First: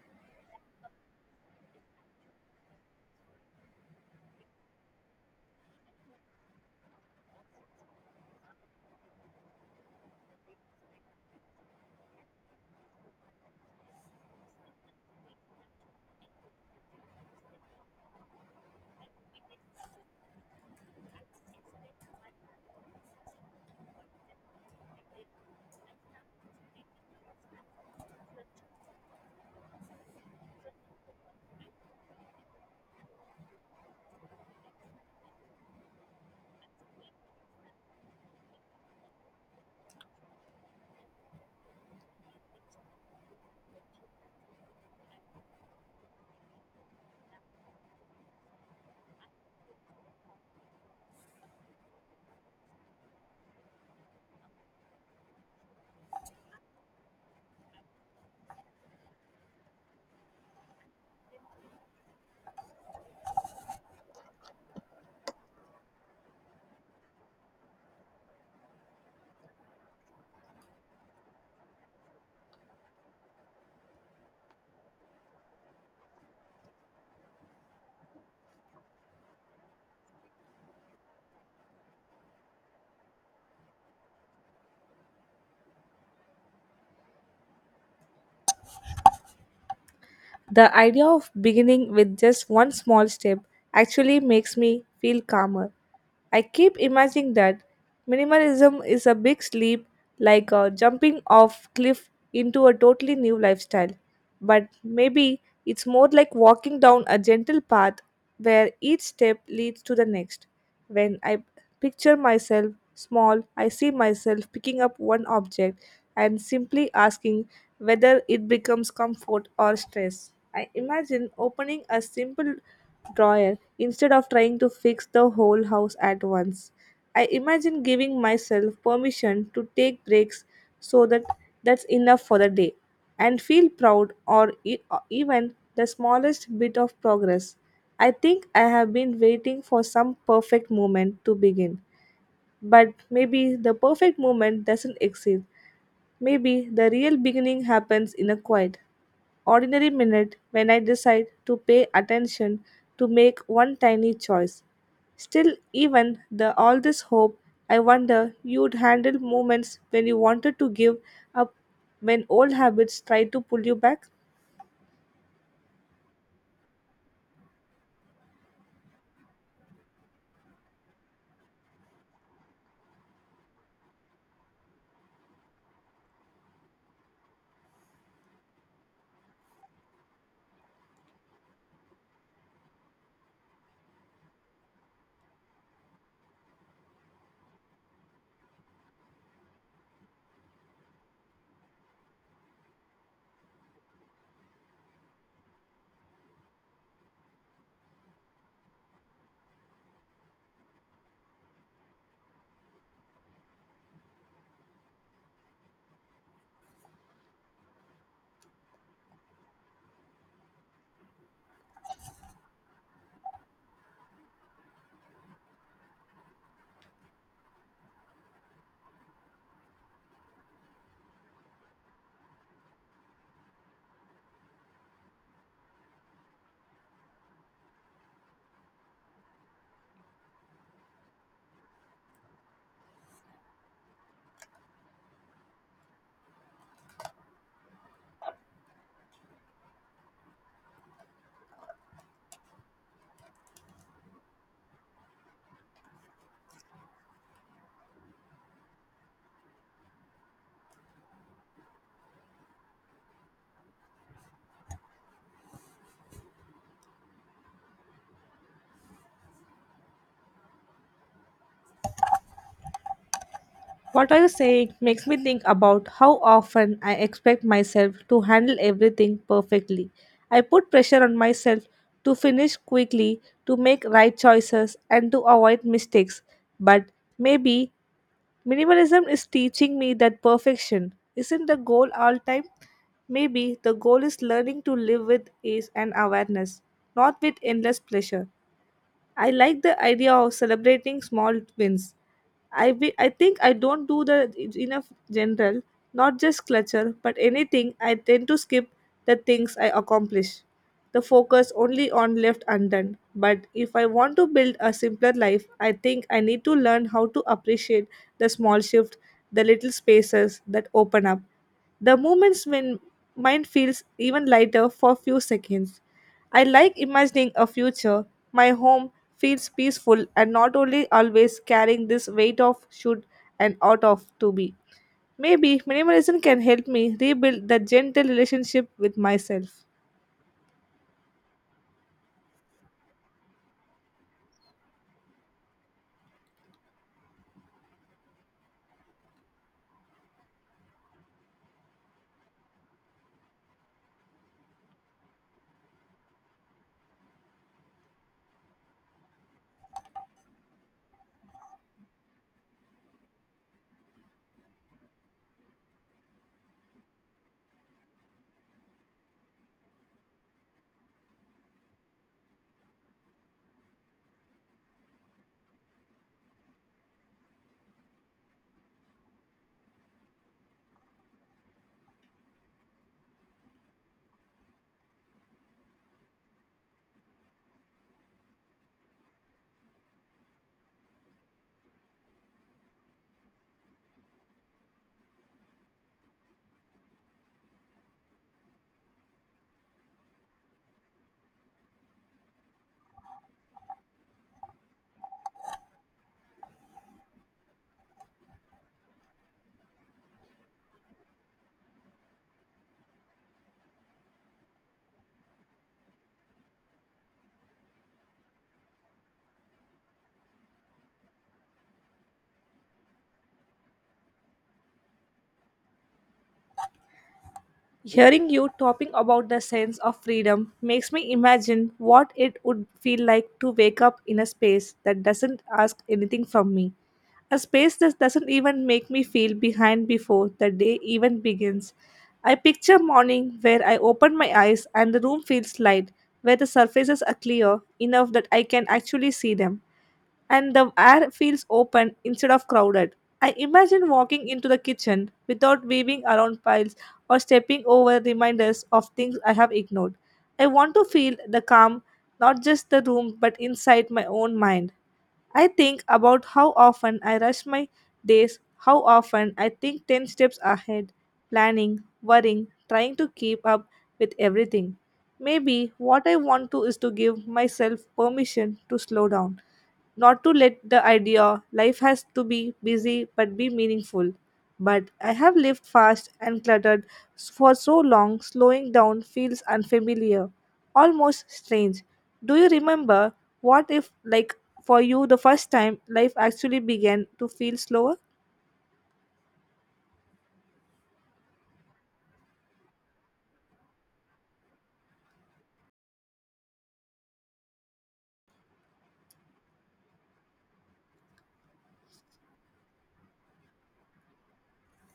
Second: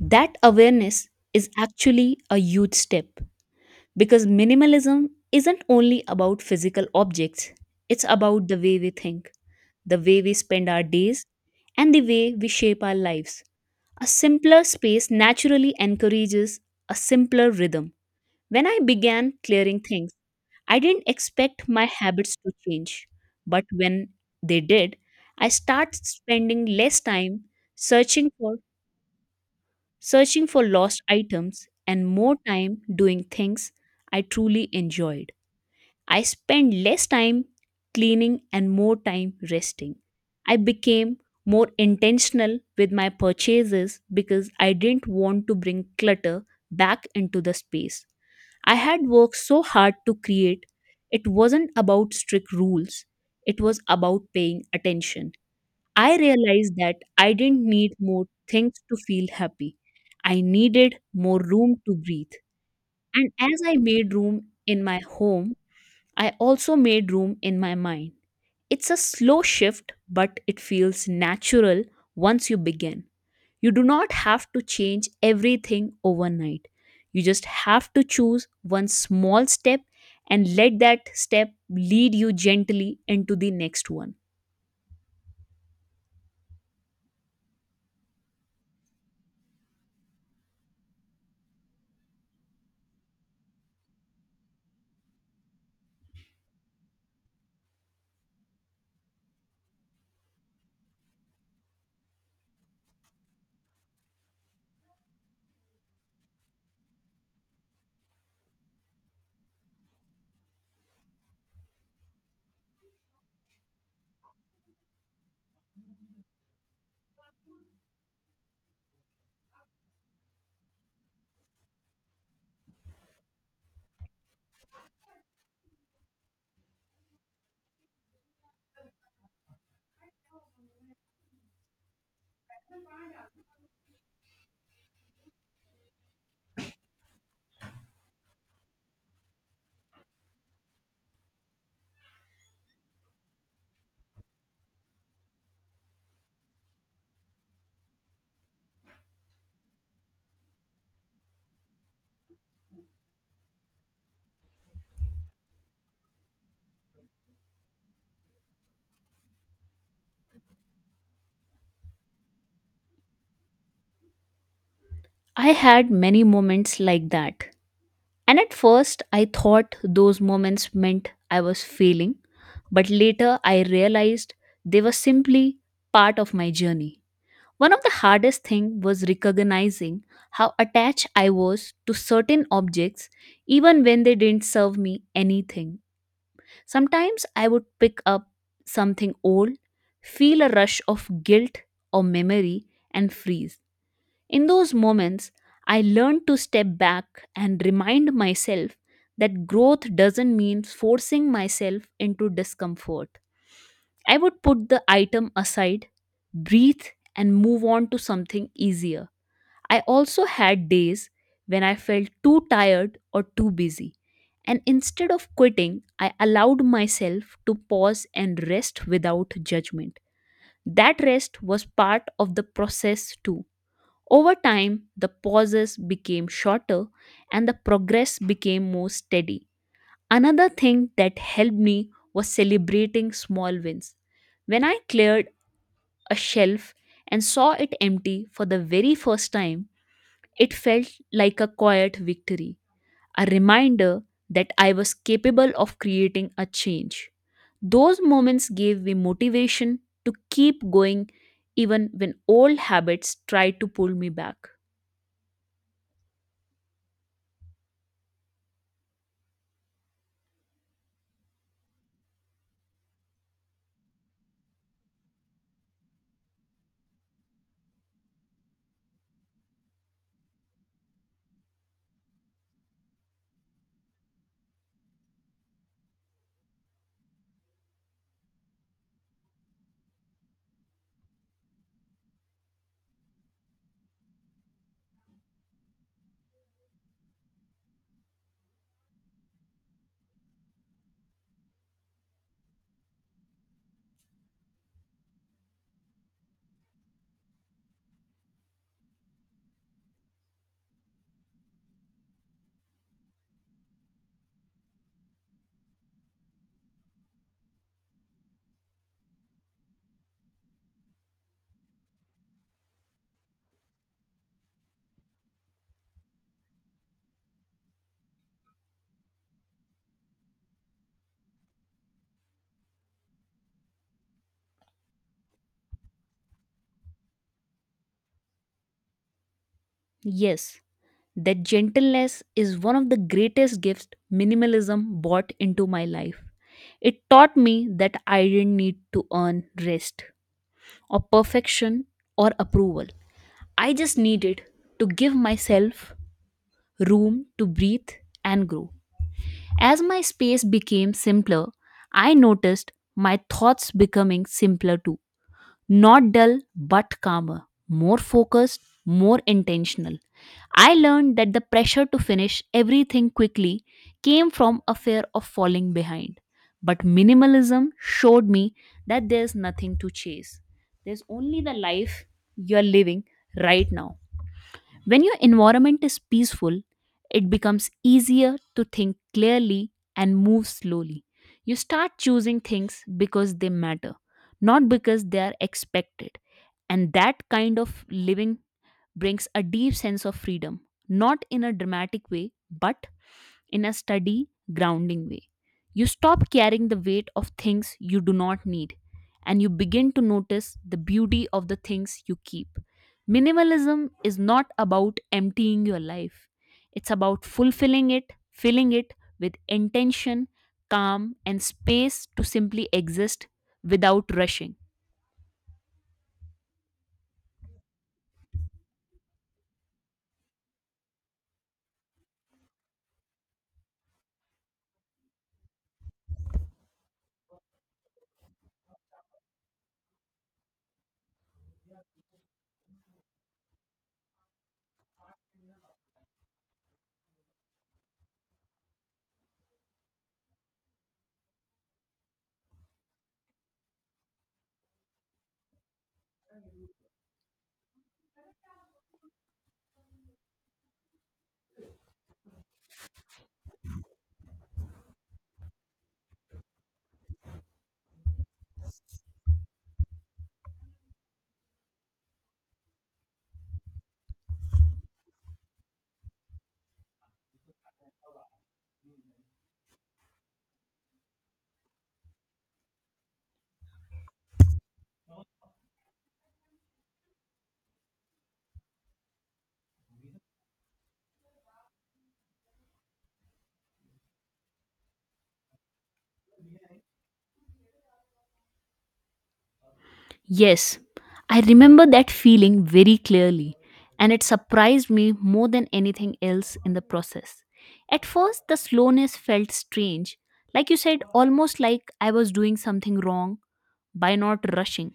That awareness is actually a huge step because minimalism isn't only about physical objects, it's about the way we think, the way we spend our days, and the way we shape our lives. A simpler space naturally encourages a simpler rhythm. When I began clearing things, I didn't expect my habits to change, but when they did, I started spending less time searching for searching for lost items, and more time doing things I truly enjoyed. I spent less time cleaning and more time resting. I became more intentional with my purchases because I didn't want to bring clutter back into the space. I had worked so hard to create. It wasn't about strict rules, it was about paying attention. I realized that I didn't need more things to feel happy. I needed more room to breathe. And as I made room in my home, I also made room in my mind. It's a slow shift, but it feels natural once you begin. You do not have to change everything overnight. You just have to choose one small step and let that step lead you gently into the next one. The idea of beginning with just one small step actually makes me feel calmer. I keep imagining that minimalism is a big leap, like a jumping off cliff into a totally new lifestyle. But maybe it's more like walking down a gentle path where each step leads to the next. When I picture myself small, I see myself picking up one object and simply asking whether it becomes comfort or stress. I imagine opening a simple drawer instead of trying to fix the whole house at once. I imagine giving myself permission to take breaks so that that's enough for the day and feel proud or or even the smallest bit of progress. I think I have been waiting for some perfect moment to begin, but maybe the perfect moment doesn't exist. Maybe the real beginning happens in a quiet, ordinary minute when I decide to pay attention to make one tiny choice. Still, even the all this hope, I wonder you'd handle moments when you wanted to give up when old habits try to pull you back. I had many moments like that. And at first, I thought those moments meant I was failing, but later I realized they were simply part of my journey. One of the hardest thing was recognizing how attached I was to certain objects even when they didn't serve me anything. Sometimes I would pick up something old, feel a rush of guilt or memory, and freeze. In those moments, I learned to step back and remind myself that growth doesn't mean forcing myself into discomfort. I would put the item aside, breathe, and move on to something easier. I also had days when I felt too tired or too busy. And instead of quitting, I allowed myself to pause and rest without judgment. That rest was part of the process too. Over time, the pauses became shorter and the progress became more steady. Another thing that helped me was celebrating small wins. When I cleared a shelf and saw it empty for the very first time, it felt like a quiet victory, a reminder that I was capable of creating a change. Those moments gave me motivation to keep going even when old habits tried to pull me back. What are you saying makes me think about how often I expect myself to handle everything perfectly. I put pressure on myself to finish quickly, to make right choices, and to avoid mistakes. But maybe Minimalism is teaching me that perfection isn't the goal all time. Maybe the goal is learning to live with ease and awareness, not with endless pleasure. I like the idea of celebrating small wins. I think I don't do the enough general, not just clutter, but anything I tend to skip the things I accomplish. The focus only on left undone. But if I want to build a simpler life, I think I need to learn how to appreciate the small shift, the little spaces that open up. The moments when mind feels even lighter for a few seconds. I like imagining a future my home feels peaceful and not only always carrying this weight of should and ought of to be. Maybe minimalism can help me rebuild that gentle relationship with myself. Yes, that gentleness is one of the greatest gifts minimalism brought into my life. It taught me that I didn't need to earn rest or perfection or approval. I just needed to give myself room to breathe and grow. As my space became simpler, I noticed my thoughts becoming simpler too. Not dull, but calmer, more focused, more intentional. I learned that the pressure to finish everything quickly came from a fear of falling behind. But minimalism showed me that there's nothing to chase. There's only the life you're living right now. When your environment is peaceful, it becomes easier to think clearly and move slowly. You start choosing things because they matter, not because they are expected. And that kind of living brings a deep sense of freedom, not in a dramatic way, but in a steady, grounding way. You stop carrying the weight of things you do not need, and you begin to notice the beauty of the things you keep. Minimalism is not about emptying your life, it's about fulfilling it, filling it with intention, calm, and space to simply exist without rushing. Hearing you talking about the sense of freedom makes me imagine what it would feel like to wake up in a space that doesn't ask anything from me. A space that doesn't even make me feel behind before the day even begins. I picture morning where I open my eyes and the room feels light, where the surfaces are clear enough that I can actually see them and the air feels open instead of crowded. I imagine walking into the kitchen without weaving around piles or stepping over reminders of things I have ignored. I want to feel the calm, not just the room, but inside my own mind. I think about how often I rush my days, how often I think 10 steps ahead, planning, worrying, trying to keep up with everything. Maybe what I want to is to give myself permission to slow down, not to let the idea life has to be busy but be meaningful. But I have lived fast and cluttered for so long, slowing down feels unfamiliar almost strange. Do you remember what if, for you, the first time life actually began to feel slower? Yes, I remember that feeling very clearly, and it surprised me more than anything else in the process. At first, the slowness felt strange, like you said, almost like I was doing something wrong by not rushing.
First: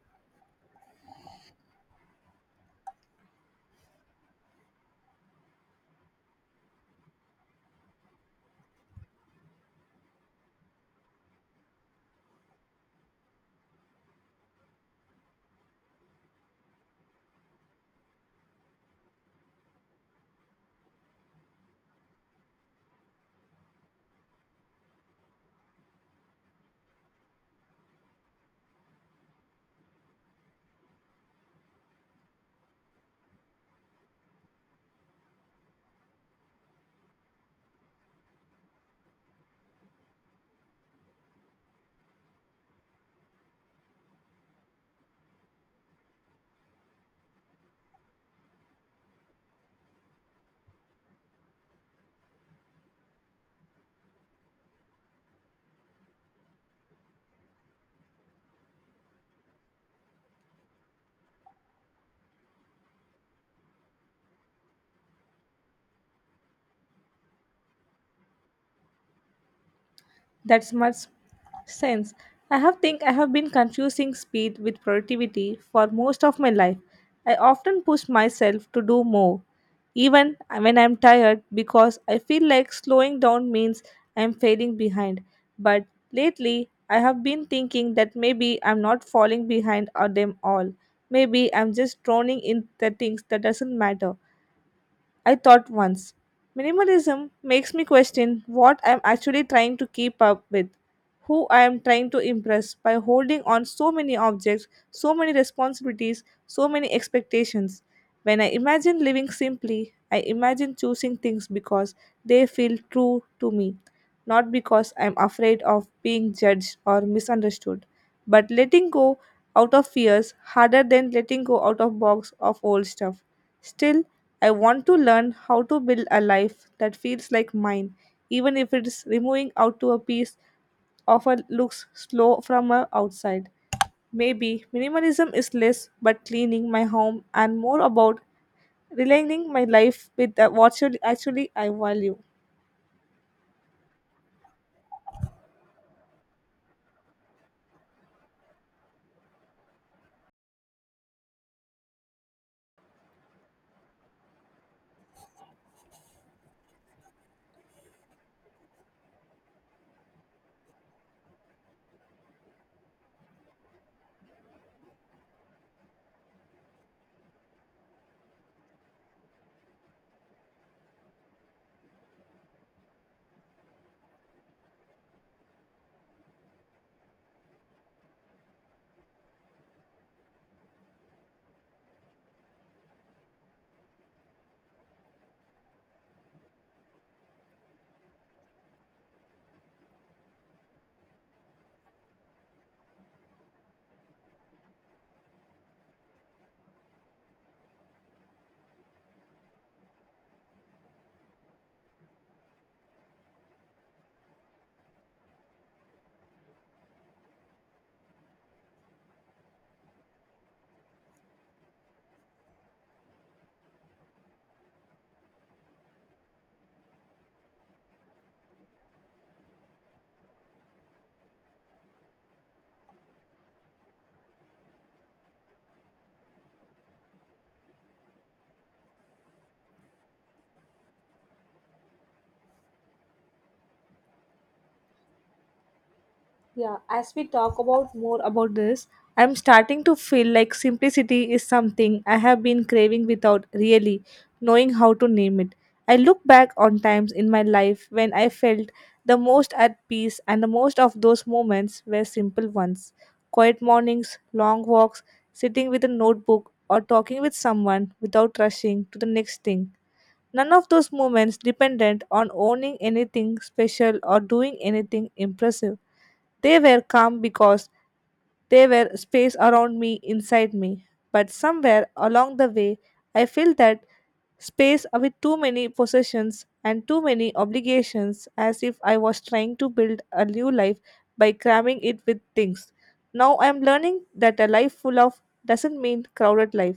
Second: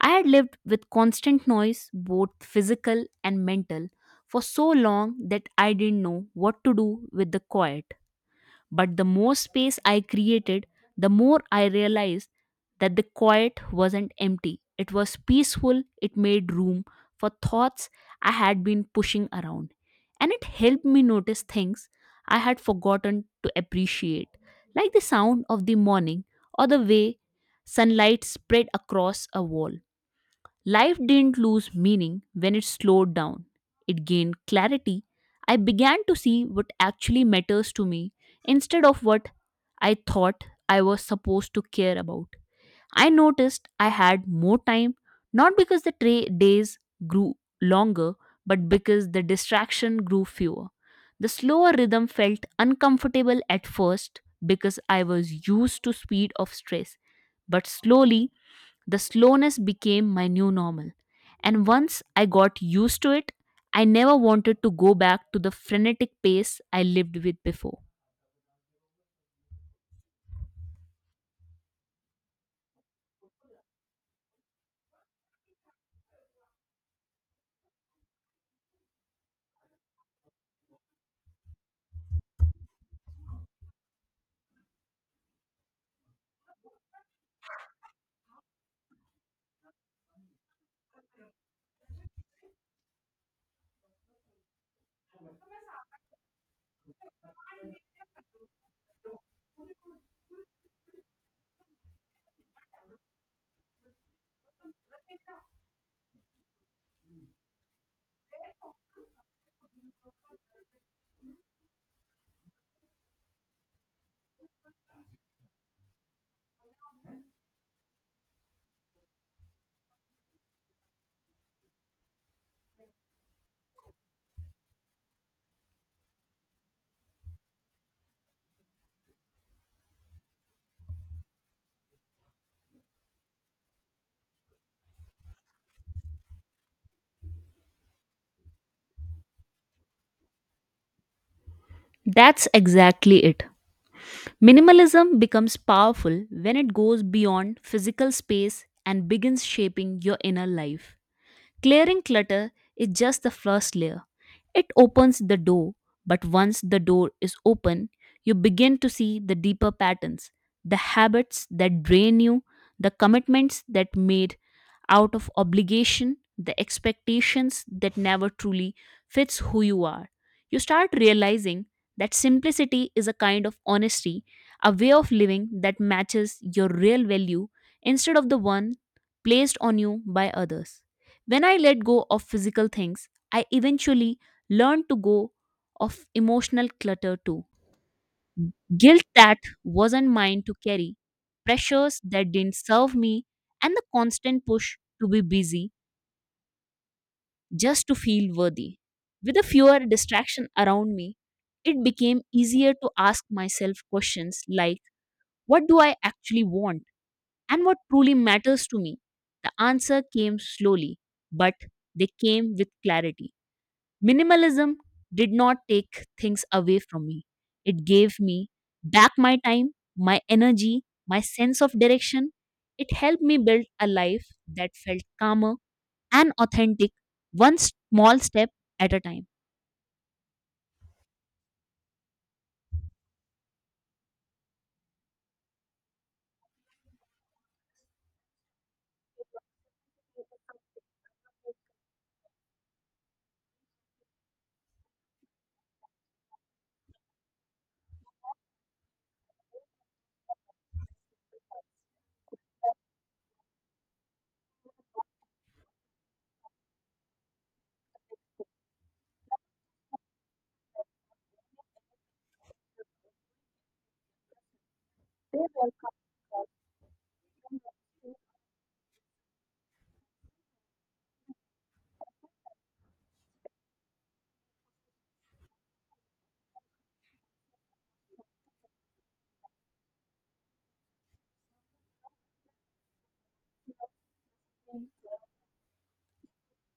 I had lived with constant noise, both physical and mental, for so long that I didn't know what to do with the quiet. But the more space I created, the more I realized that the quiet wasn't empty. It was peaceful, it made room for thoughts I had been pushing around. And it helped me notice things I had forgotten to appreciate, like the sound of the morning or the way sunlight spread across a wall. Life didn't lose meaning when it slowed down. It gained clarity. I began to see what actually matters to me instead of what I thought I was supposed to care about. I noticed I had more time, not because the days grew longer, but because the distraction grew fewer. The slower rhythm felt uncomfortable at first because I was used to speed of stress, but slowly the slowness became my new normal. And once I got used to it, I never wanted to go back to the frenetic pace I lived with before. That's much sense. I have think I have been confusing speed with productivity for most of my life. I often push myself to do more, even when I'm tired, because I feel like slowing down means I'm failing behind. But lately, I have been thinking that maybe I'm not falling behind on them all. Maybe I'm just drowning in the things that doesn't matter. I thought once. Minimalism makes me question what I'm actually trying to keep up with, who I am trying to impress by holding on so many objects, so many responsibilities, so many expectations. When I imagine living simply, I imagine choosing things because they feel true to me, not because I'm afraid of being judged or misunderstood. But letting go out of fears harder than letting go out of box of old stuff. Still, I want to learn how to build a life that feels like mine, even if it's removing out to a piece of a looks slow from a outside. Maybe minimalism is less but cleaning my home and more about realigning my life with what should actually I value. That's exactly it. Minimalism becomes powerful when it goes beyond physical space and begins shaping your inner life. Clearing clutter is just the first layer. It opens the door, but once the door is open, you begin to see the deeper patterns, the habits that drain you, the commitments that made out of obligation, the expectations that never truly fits who you are. You start realizing that simplicity is a kind of honesty, a way of living that matches your real value instead of the one placed on you by others. When I let go of physical things, I eventually learn to go of emotional clutter too. Guilt that wasn't mine to carry, pressures that didn't serve me, and the constant push to be busy just to feel worthy. With a fewer distraction around me, it became easier to ask myself questions like what do I actually want and what truly matters to me? The answer came slowly, but they came with clarity. Minimalism did not take things away from me. It gave me back my time, my energy, my sense of direction. It helped me build a life that felt calmer and authentic, one small step at a time. Yeah, as we talk about more about this, I'm starting to feel like simplicity is something I have been craving without really knowing how to name it. I look back on times in my life when I felt the most at peace, and the most of those moments were simple ones. Quiet mornings, long walks, sitting with a notebook, or talking with someone without rushing to the next thing. None of those moments dependent on owning anything special or doing anything impressive. They were calm because they were space around me, inside me. But somewhere along the way, I feel that space with too many possessions and too many obligations as if I was trying to build a new life by cramming it with things. Now I am learning that a life full of doesn't mean crowded life.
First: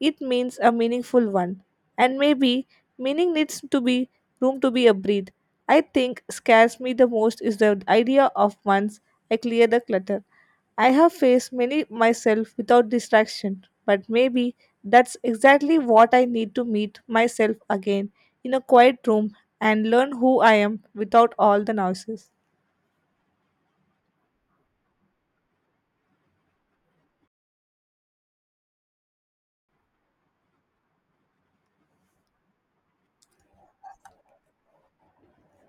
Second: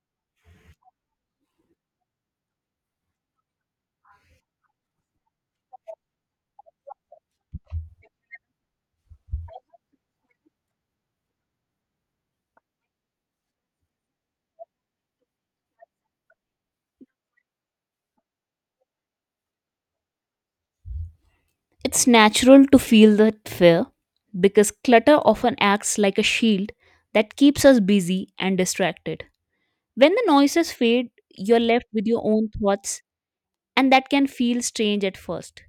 It means a meaningful one. And maybe meaning needs to be room to be a breathe. I think scares me the most is the idea of once I clear the clutter. I have faced many myself without distraction, but maybe that's exactly what I need to meet myself again in a quiet room and learn who I am without all the It's noises. natural to feel that fear because clutter often acts like a shield that keeps us busy and distracted. When the noises fade, you're left with your own thoughts, and that can feel strange at first.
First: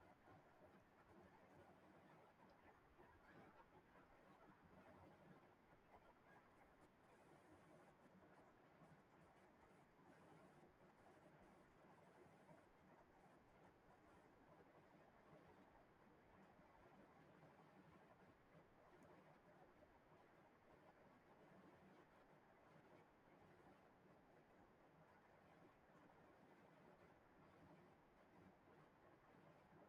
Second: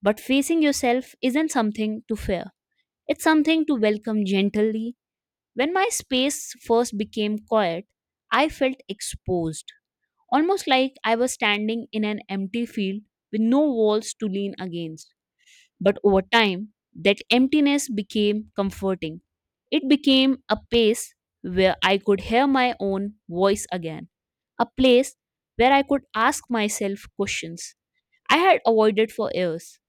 But facing yourself isn't something to fear, it's something to welcome gently. When my space first became quiet, I felt exposed, almost like I was standing in an empty field with no walls to lean against. But over time, that emptiness became comforting. It became a place where I could hear my own voice again, a place where I could ask myself questions I had avoided for years.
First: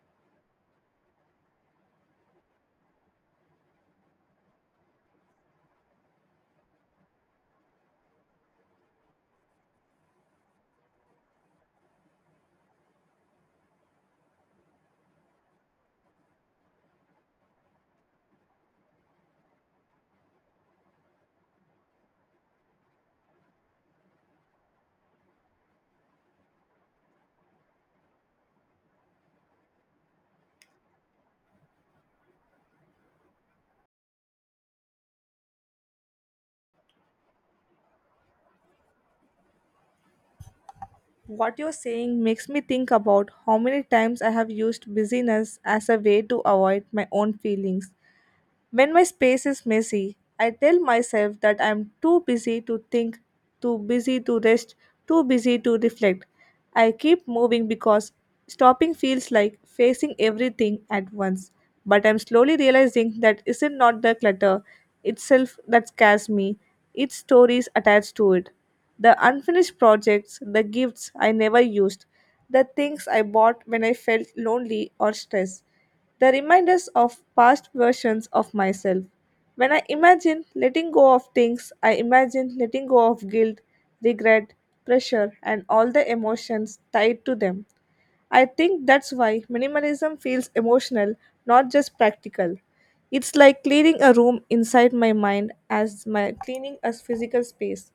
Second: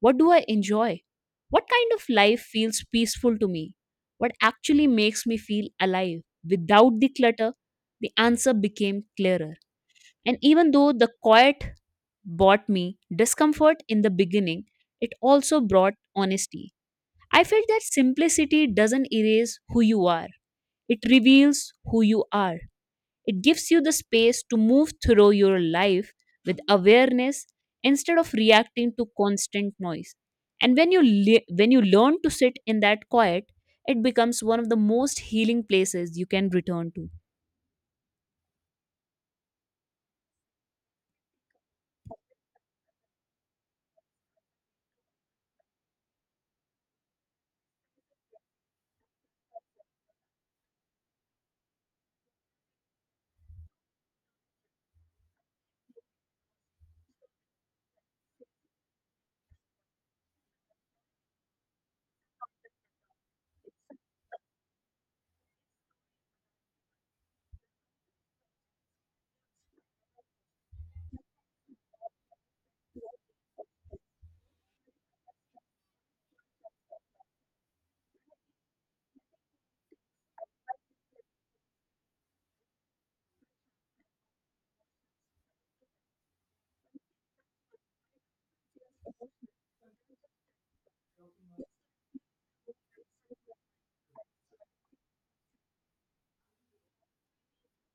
What do I enjoy? What kind of life feels peaceful to me? What actually makes me feel alive? Without the clutter, the answer became clearer. And even though the quiet brought me discomfort in the beginning, it also brought honesty. I felt that simplicity doesn't erase who you are, it reveals who you are. It gives you the space to move through your life with awareness instead of reacting to constant noise. And when you learn to sit in that quiet, it becomes one of the most healing places you can return to. What you're saying makes me think about how many times I have used busyness as a way to avoid my own feelings. When my space is messy, I tell myself that I'm too busy to think, too busy to rest, too busy to reflect. I keep moving because stopping feels like facing everything at once. But I'm slowly realizing that isn't not the clutter itself that scares me, its stories attached to it. The unfinished projects, the gifts I never used, the things I bought when I felt lonely or stressed the reminders of past versions of myself. When I imagine letting go of things, I imagine letting go of guilt, regret, pressure, and all the emotions tied to them. I think that's why minimalism feels emotional, not just practical. It's like cleaning a room inside my mind as my cleaning a physical space.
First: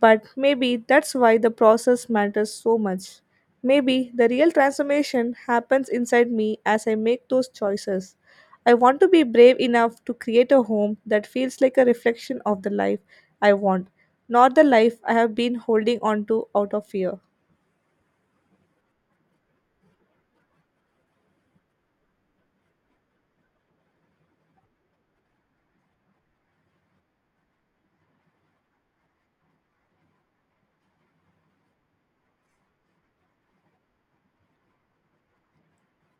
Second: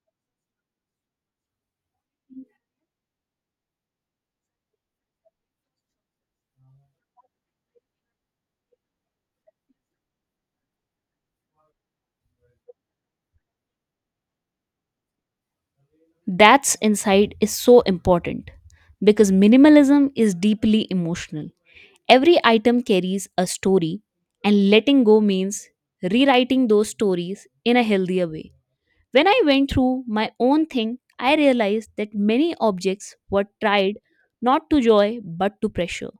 But maybe that's why the process matters so much. Maybe the real transformation happens inside me as I make those choices. I want to be brave enough to create a home that feels like a reflection of the life I want, not the life I have been holding on to out That's of fear. insight is so important because minimalism is deeply emotional. Every item carries a story, and letting go means rewriting those stories in a healthier way. When I went through my own thing, I realized that many objects were tried not to joy but to pressure.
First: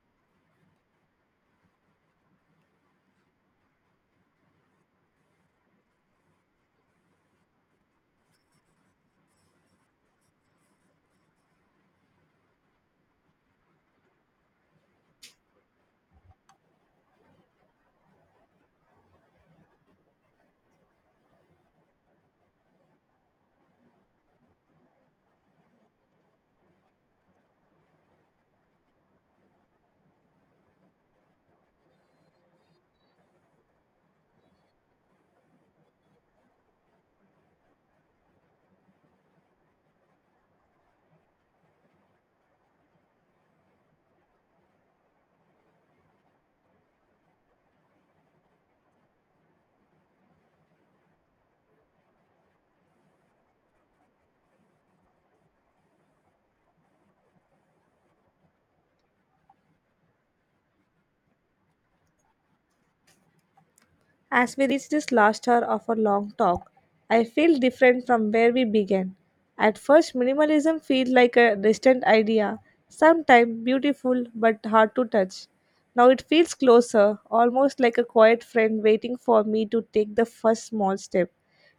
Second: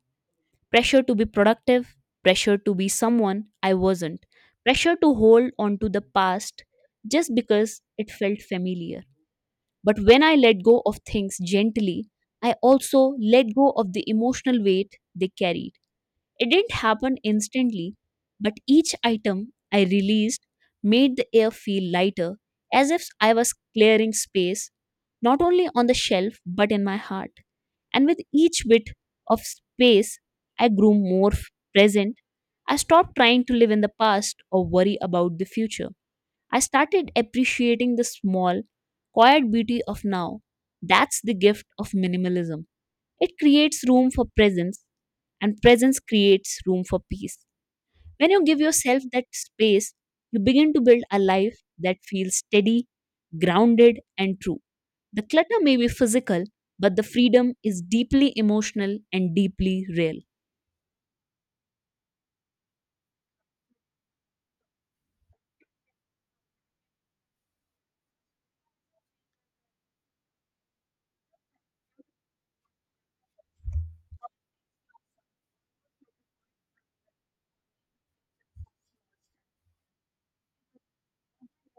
Pressure to be productive, pressure to be someone I wasn't, pressure to hold on to the past just because it felt familiar. But when I let go of things gently, I also let go of the emotional weight they carried. It didn't happen instantly, but each item I released made the air feel lighter, as if I was clearing space, not only on the shelf, but in my heart. And with each bit of space, I grew present. I stopped trying to live in the past or worry about the future. I started appreciating the small, quiet beauty of now. That's the gift of minimalism. It creates room for presence, and presence creates room for peace. When you give yourself that space, you begin to build a life that feels steady, grounded, and true. The clutter may be physical, but the freedom is deeply emotional and deeply real. As we reach this last hour of our long talk, I feel different from where we began. At first, minimalism feels like a distant idea, sometimes beautiful but hard to touch. Now it feels closer, almost like a quiet friend waiting for me to take the first small step.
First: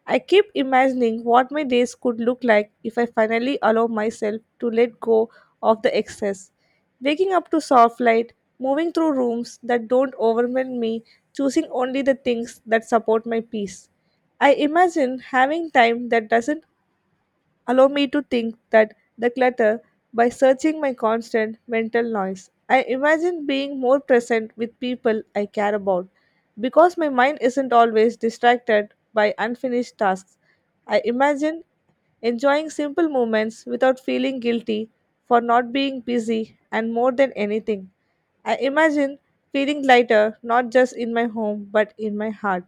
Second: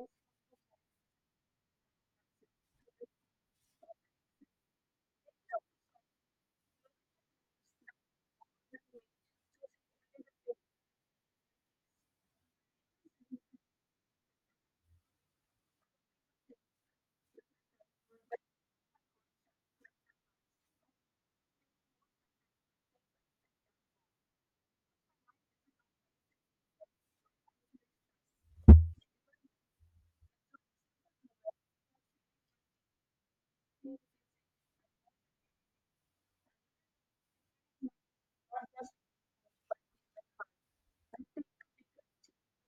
I keep imagining what my days could look like if I finally allow myself to let go of the excess. Waking up to soft light, moving through rooms that don't overwhelm me, choosing only the things that support my peace. I imagine having time that doesn't allow me to think that the clutter by searching my constant mental noise. I imagine being more present with people I care about because my mind isn't always distracted by unfinished tasks. I imagine enjoying simple moments without feeling guilty for not being busy and more than anything. I imagine feeling lighter not just in my home but in my heart.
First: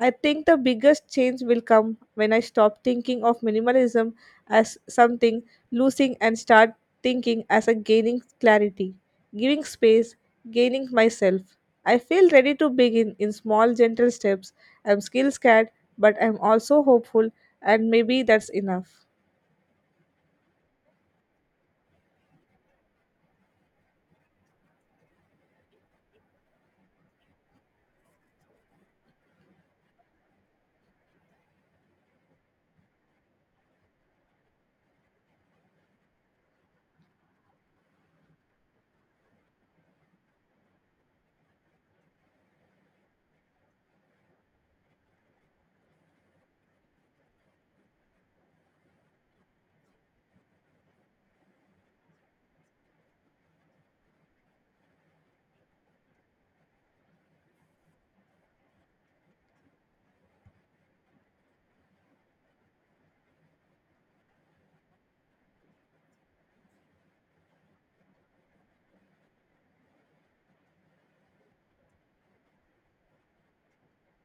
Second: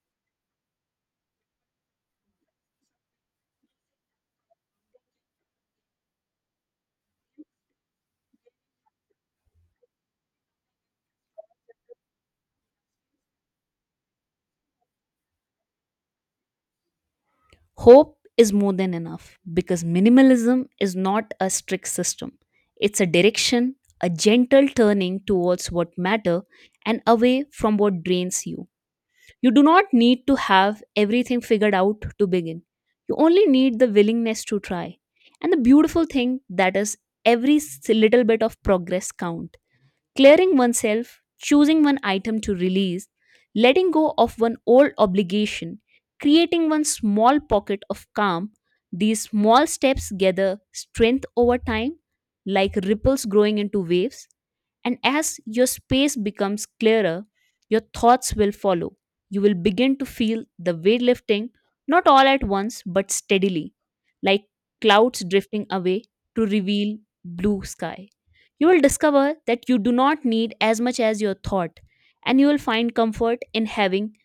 I think the biggest change will come when I stop thinking of minimalism as something losing and start thinking as a gaining clarity, giving space, gaining myself. I feel ready to begin in small, gentle steps. I'm still scared, but I'm also hopeful, and Hope maybe that's is more than enough. enough because minimalism is not a strict system. It's a direction, a gentle turning towards what matter and away from what drains you. You do not need to have everything figured out to begin. You only need the willingness to try. And the beautiful thing that is little bit of progress count. Clearing oneself, choosing one item to release, letting go of one old obligation, creating one small pocket of calm, these small steps gather strength over time, like ripples growing into waves. And as your space becomes clearer, your thoughts will follow. You will begin to feel the weight lifting, not all at once, but steadily, like clouds drifting away to reveal blue sky. You will discover that you do not need as much as your thought, and you will find comfort in having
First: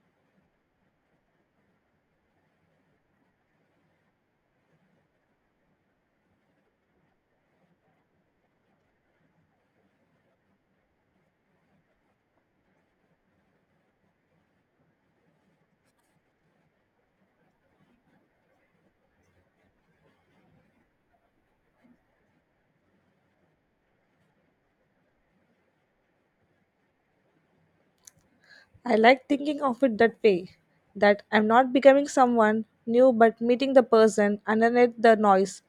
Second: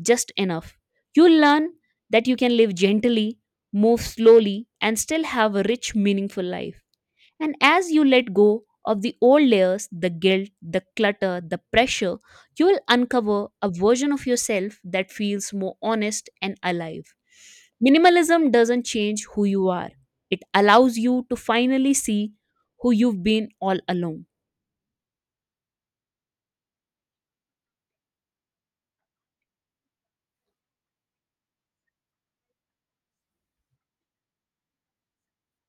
just enough. You'll learn that you can live gently, move slowly, and still have a rich, meaningful life. And as you let go of the old layers, the guilt, the clutter, the pressure, you will uncover a version of yourself that feels more honest and alive. Minimalism doesn't change who you are, it allows you to finally see who you've been all along. I like thinking of it that way that I'm not becoming someone new but meeting the person underneath the noise.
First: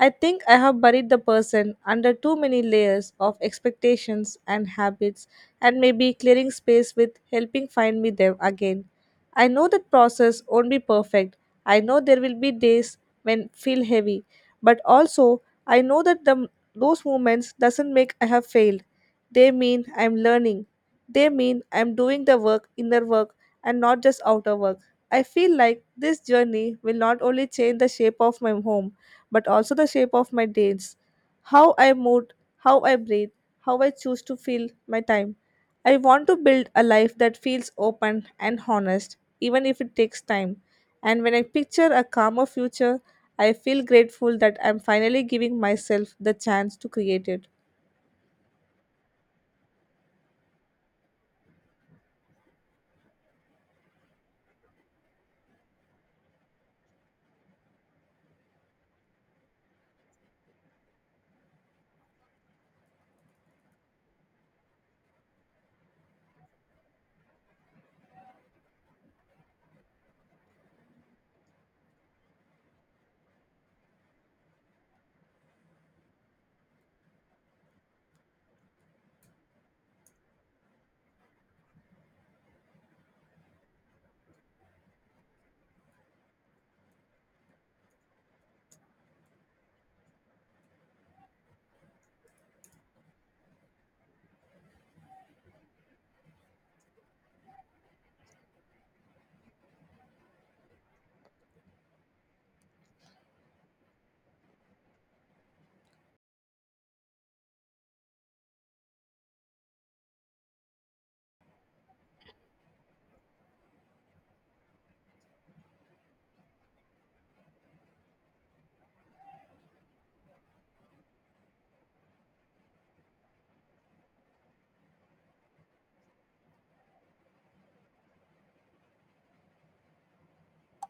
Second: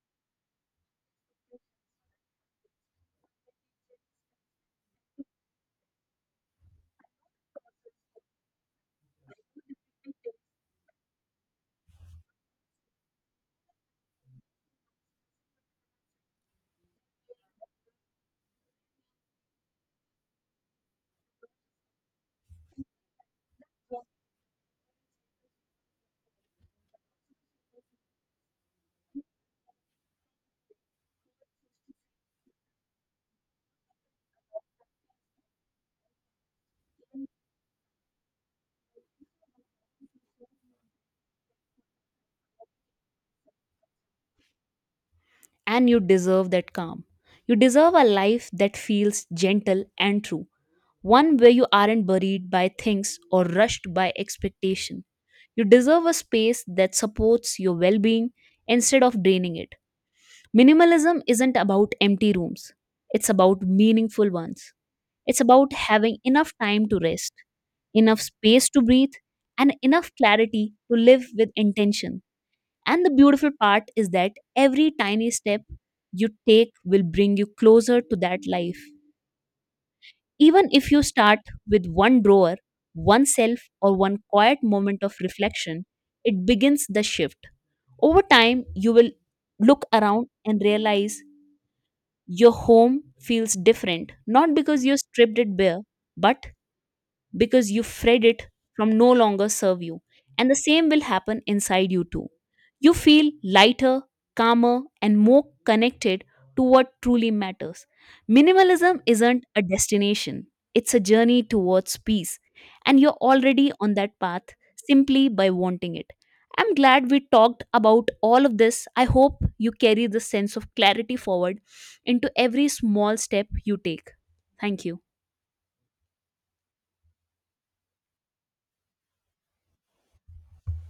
I think I have buried the person under too many layers of expectations and habits, and maybe clearing space with helping find me them again. I know that process won't be perfect. I know there will be days when feel heavy, but also I know that those moments doesn't make I have failed. They mean I'm learning they mean I'm doing the work, inner work, and not just outer work. I feel like this journey will not only change the shape of my home, but also the shape of my days. How I move, how I breathe, how I choose to feel my time. I want to build a life that feels open and honest, even if it takes time. And when I picture a calmer future, I feel grateful that I'm finally giving And you myself the deserve that chance to calm. create it. You deserve a life that feels gentle and true, one where you aren't buried by things or rushed by expectation. You deserve a space that supports your well being instead of draining it. Minimalism isn't about empty rooms, it's about meaningful ones. It's about having enough time to rest, enough space to breathe, and enough clarity to live with intention. And the beautiful part is that every tiny step you take will bring you closer to that life, even if you start with one drawer, one self, or one quiet moment of reflection, it begins the shift. Over time, you will look around and realize your home feels different, not because you stripped it bare, but because you freed it from no longer serve you. And the same will happen inside you too. You feel lighter, calmer, and more connected to what truly matters. Minimalism isn't a destination, it's a journey towards peace. And you're already on that path simply by wanting it. I'm glad we talked about all of this. I hope you carry this sense of clarity forward into every small step you take. Thank you.